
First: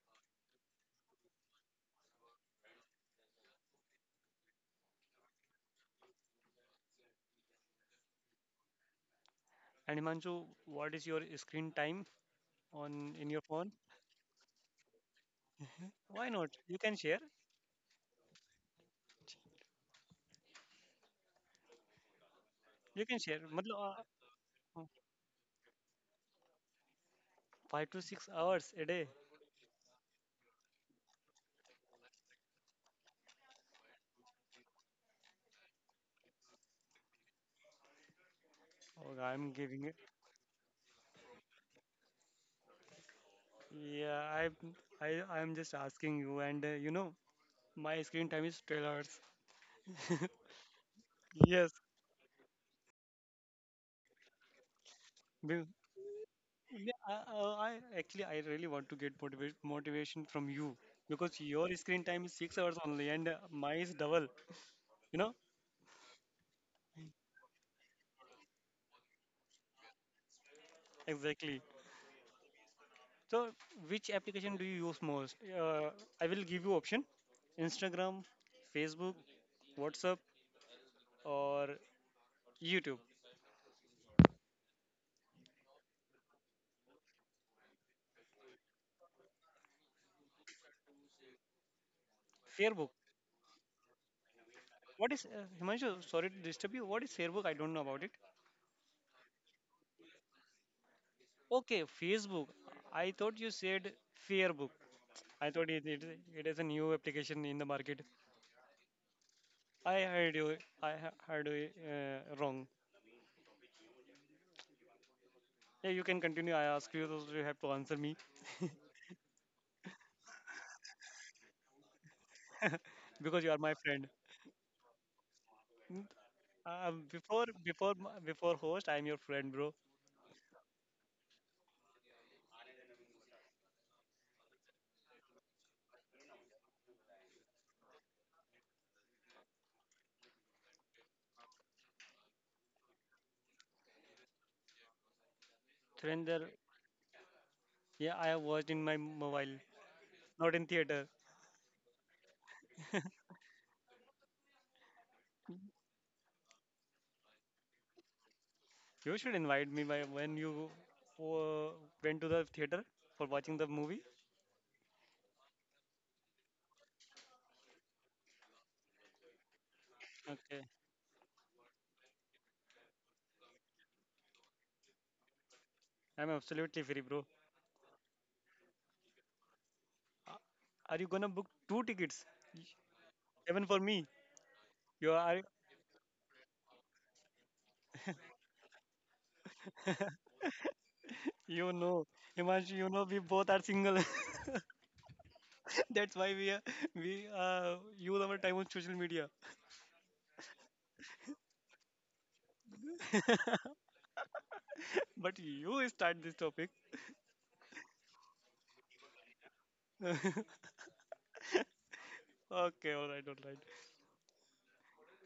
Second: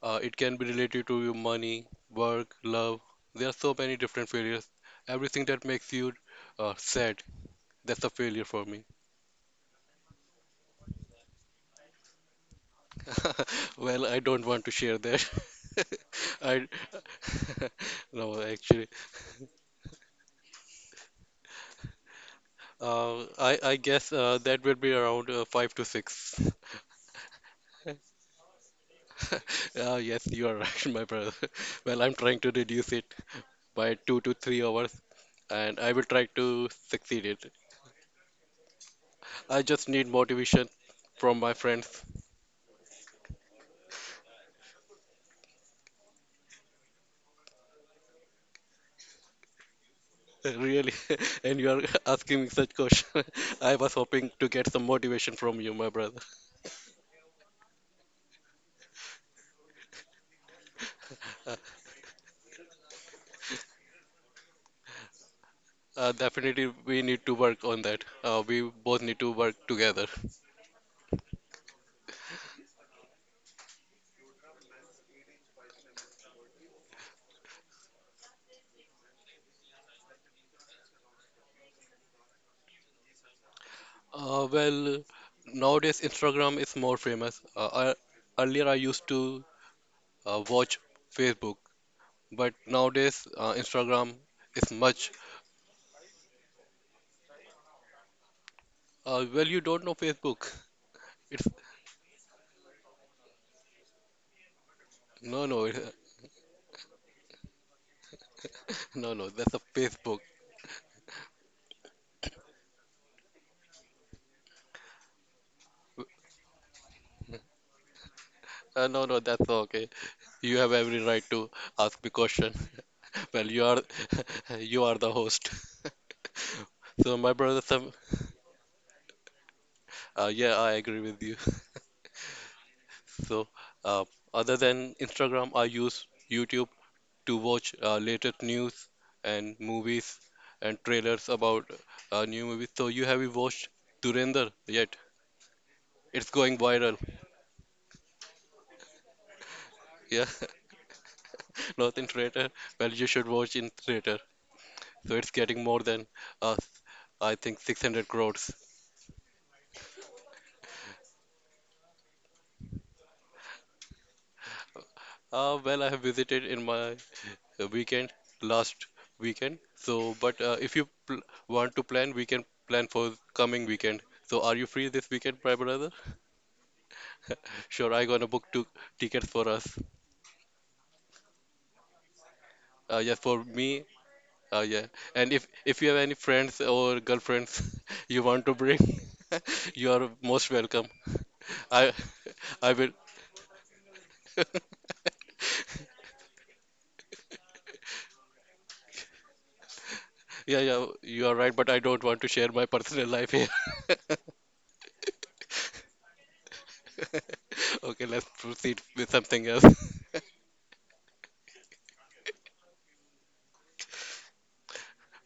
[SPEAKER 2] It can be related to your money, work, love. There are so many different failures. Everything that makes you sad, that's a failure for me.
[SPEAKER 1] And Himanshu, what is your screen time on in your phone?
[SPEAKER 2] [LAUGHS] Well, I don't want to share that. [LAUGHS]
[SPEAKER 1] Why not?
[SPEAKER 2] I
[SPEAKER 1] You can share.
[SPEAKER 2] [LAUGHS] no, actually,
[SPEAKER 1] You can
[SPEAKER 2] uh,
[SPEAKER 1] share.
[SPEAKER 2] I
[SPEAKER 1] Matlab,
[SPEAKER 2] guess that will
[SPEAKER 1] uh,
[SPEAKER 2] be around five to six.
[SPEAKER 1] 5 to 6 hours a day.
[SPEAKER 2] [LAUGHS] Yes, you are right, [LAUGHS] my brother. [LAUGHS] Well, I'm trying to reduce it by 2 to 3 hours, and I will try to succeed it.
[SPEAKER 1] Oh, I'm
[SPEAKER 2] I
[SPEAKER 1] giving
[SPEAKER 2] just
[SPEAKER 1] it.
[SPEAKER 2] need motivation from my friends,
[SPEAKER 1] Yeah, I'm just asking you, and my screen time is 12 hours. [LAUGHS]
[SPEAKER 2] [LAUGHS] really. [LAUGHS] And you
[SPEAKER 1] Yes.
[SPEAKER 2] are [LAUGHS] asking me such question. [LAUGHS] I was hoping to get some motivation from
[SPEAKER 1] be-
[SPEAKER 2] you, my brother.
[SPEAKER 1] Yeah, actually I really want to get motivation from you because your screen time is 6 hours only and mine is double. You know
[SPEAKER 2] Definitely, we need to work on that. We both need to work together.
[SPEAKER 1] exactly. So which application do you use most? Uh, I will give you option: Instagram, Facebook, WhatsApp, or YouTube.
[SPEAKER 2] Well, nowadays Instagram is more famous. Earlier, I used to watch Facebook, but
[SPEAKER 1] Facebook.
[SPEAKER 2] nowadays Instagram is much.
[SPEAKER 1] What is Himanshu? Sorry to disturb you. What is Facebook? I don't know about it.
[SPEAKER 2] Well, you don't know Facebook. It's—
[SPEAKER 1] Okay, Facebook. I thought you said Fairbook.
[SPEAKER 2] no,
[SPEAKER 1] I
[SPEAKER 2] no,
[SPEAKER 1] thought it is a new application in the market.
[SPEAKER 2] [LAUGHS] no, no. That's a
[SPEAKER 1] I
[SPEAKER 2] Facebook.
[SPEAKER 1] heard you. I heard you wrong. Yeah, you can continue. I ask you, so you have to answer me
[SPEAKER 2] No, no, that's okay. You have every right to ask me question. [LAUGHS]
[SPEAKER 1] [LAUGHS] because
[SPEAKER 2] Well,
[SPEAKER 1] you are
[SPEAKER 2] you
[SPEAKER 1] my
[SPEAKER 2] are,
[SPEAKER 1] friend.
[SPEAKER 2] [LAUGHS] you are the host. [LAUGHS]
[SPEAKER 1] Mm, Uh,
[SPEAKER 2] So my
[SPEAKER 1] before
[SPEAKER 2] brother,
[SPEAKER 1] before
[SPEAKER 2] Sam,
[SPEAKER 1] m- before host, I am your friend, bro.
[SPEAKER 2] yeah, I agree with you. [LAUGHS] So, uh, other than Instagram, I use YouTube to watch latest news and movies and trailers about new movies. So you watched Durender yet? It's
[SPEAKER 1] Surrender.
[SPEAKER 2] going viral.
[SPEAKER 1] Yeah, I have watched in my mobile,
[SPEAKER 2] Yeah,
[SPEAKER 1] not in theater.
[SPEAKER 2] [LAUGHS] not in theater. Well, you should watch in theater. So it's getting more than, uh, I think, 600 crores.
[SPEAKER 1] You should invite me by when you uh, went to the theater for watching the movie.
[SPEAKER 2] Well, I have visited in my weekend, last weekend. So, but
[SPEAKER 1] Okay,
[SPEAKER 2] if you pl want to plan, we can plan for coming weekend. So, are you free this weekend, my brother?
[SPEAKER 1] I'm absolutely free, bro.
[SPEAKER 2] Sure, I gonna book two tickets for us.
[SPEAKER 1] Are you gonna book two tickets?
[SPEAKER 2] Yeah, for
[SPEAKER 1] Even for
[SPEAKER 2] me.
[SPEAKER 1] me,
[SPEAKER 2] Yeah.
[SPEAKER 1] you
[SPEAKER 2] And
[SPEAKER 1] are.
[SPEAKER 2] if you have any friends or girlfriends [LAUGHS] you want to bring, [LAUGHS] you are most welcome.
[SPEAKER 1] You
[SPEAKER 2] I—
[SPEAKER 1] know,
[SPEAKER 2] [LAUGHS]
[SPEAKER 1] Himanshu,
[SPEAKER 2] I
[SPEAKER 1] you
[SPEAKER 2] will.
[SPEAKER 1] know we both are single. [LAUGHS]
[SPEAKER 2] [LAUGHS]
[SPEAKER 1] That's why we use our time on social media.
[SPEAKER 2] Yeah, yeah, you are right, but I don't want to share my [LAUGHS] personal life here.
[SPEAKER 1] But you start this topic.
[SPEAKER 2] [LAUGHS] Okay, let's proceed with something else. [LAUGHS]
[SPEAKER 1] [LAUGHS] Okay, all right, all right.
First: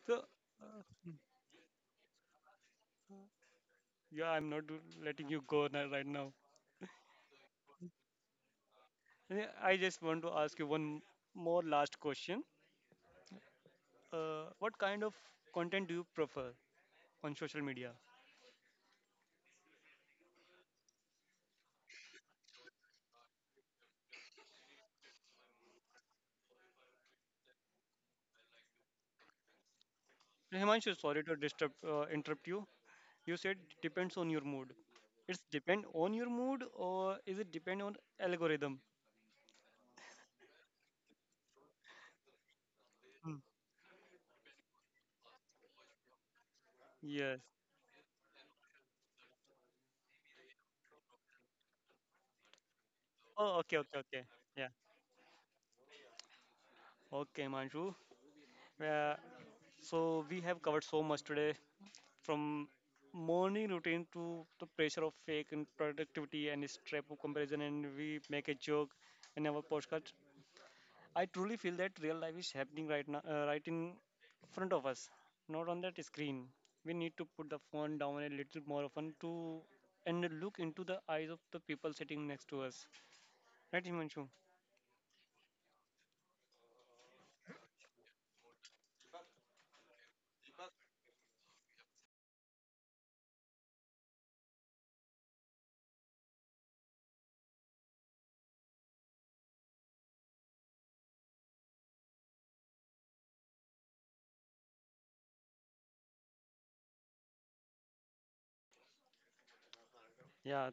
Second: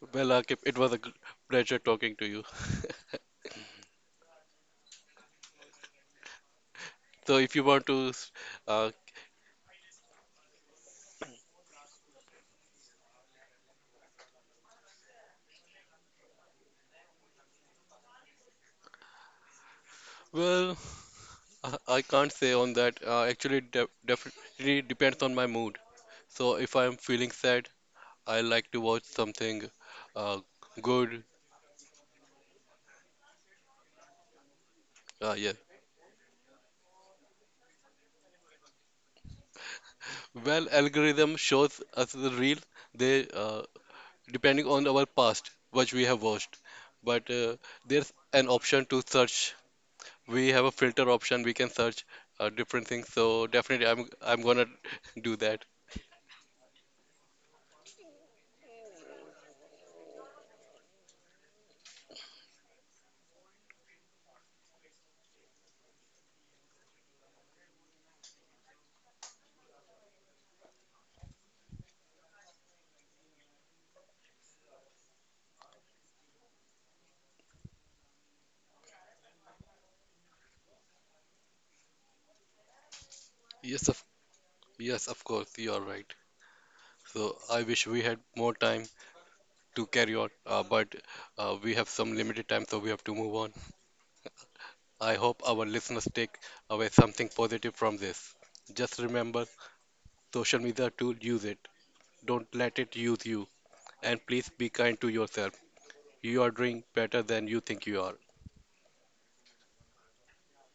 [SPEAKER 1] So
[SPEAKER 2] Well, Akib, it
[SPEAKER 1] uh,
[SPEAKER 2] was a— g- pleasure talking to you.
[SPEAKER 1] yeah, I'm not letting you go now, right now.
[SPEAKER 2] So, if you want to, s- uh,
[SPEAKER 1] Yeah, I just want to ask you one more last question. What kind of content do you prefer on social media?
[SPEAKER 2] well, I I can't say on that. Actually, it de definitely depends on my mood. So, if I'm feeling sad, I like to watch something uh,
[SPEAKER 1] Himanshu, sorry
[SPEAKER 2] good.
[SPEAKER 1] to interrupt you. You said depends on your mood. It's
[SPEAKER 2] Yeah.
[SPEAKER 1] depend on your mood, or is it depend on algorithm?
[SPEAKER 2] Well, algorithm shows us the real. They
[SPEAKER 1] Hmm.
[SPEAKER 2] uh, Depending on our past which we have watched, but
[SPEAKER 1] Yes.
[SPEAKER 2] there's an option to search, we have a filter option, we can search different things. So
[SPEAKER 1] Oh, okay,
[SPEAKER 2] definitely
[SPEAKER 1] okay,
[SPEAKER 2] i'm
[SPEAKER 1] okay.
[SPEAKER 2] i'm gonna
[SPEAKER 1] Yeah.
[SPEAKER 2] [LAUGHS] do that.
[SPEAKER 1] Okay, Manju. Uh, so we have covered so much today, from morning routine to the pressure of fake and productivity and this trap of comparison, and we make a joke in our podcast. I truly feel that real life is happening right now, right in front of us, not on that screen. We need to put the phone down a little more often to and look into the eyes of the people sitting next to us.
[SPEAKER 2] yes
[SPEAKER 1] Right,
[SPEAKER 2] of
[SPEAKER 1] Himanshu?
[SPEAKER 2] yes, of course, you are right. So I wish we had more time to carry on, but we have some limited time, so we have to move on. I hope our listeners take away something positive from this. Just remember, social media tool, use it, don't let it use you, and please be kind to yourself. You are doing better than you think you are.
[SPEAKER 1] Yeah,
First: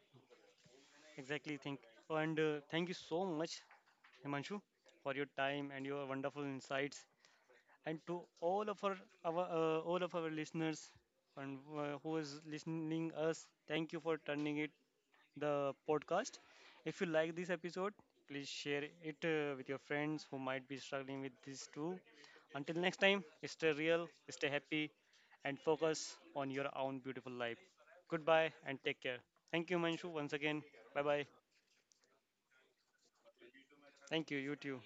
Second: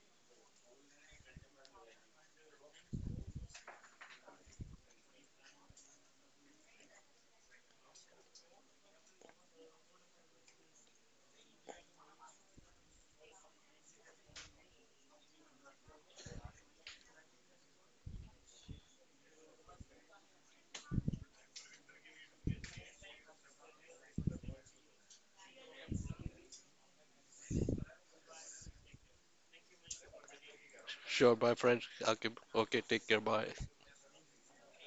[SPEAKER 1] exactly. Think and thank you so much, Himanshu, for your time and your wonderful insights. And to all of our listeners and who is listening us, thank you for turning it the podcast. If you like this episode, please share it with your friends who might be struggling with this too. Until next time, stay real, stay happy, and focus on your own beautiful life. Goodbye and take care. Thank you, Manshu, once again. Bye bye.
[SPEAKER 2] Sure, my friend. Okay, okay, take care. Bye.
[SPEAKER 1] Thank you, you too.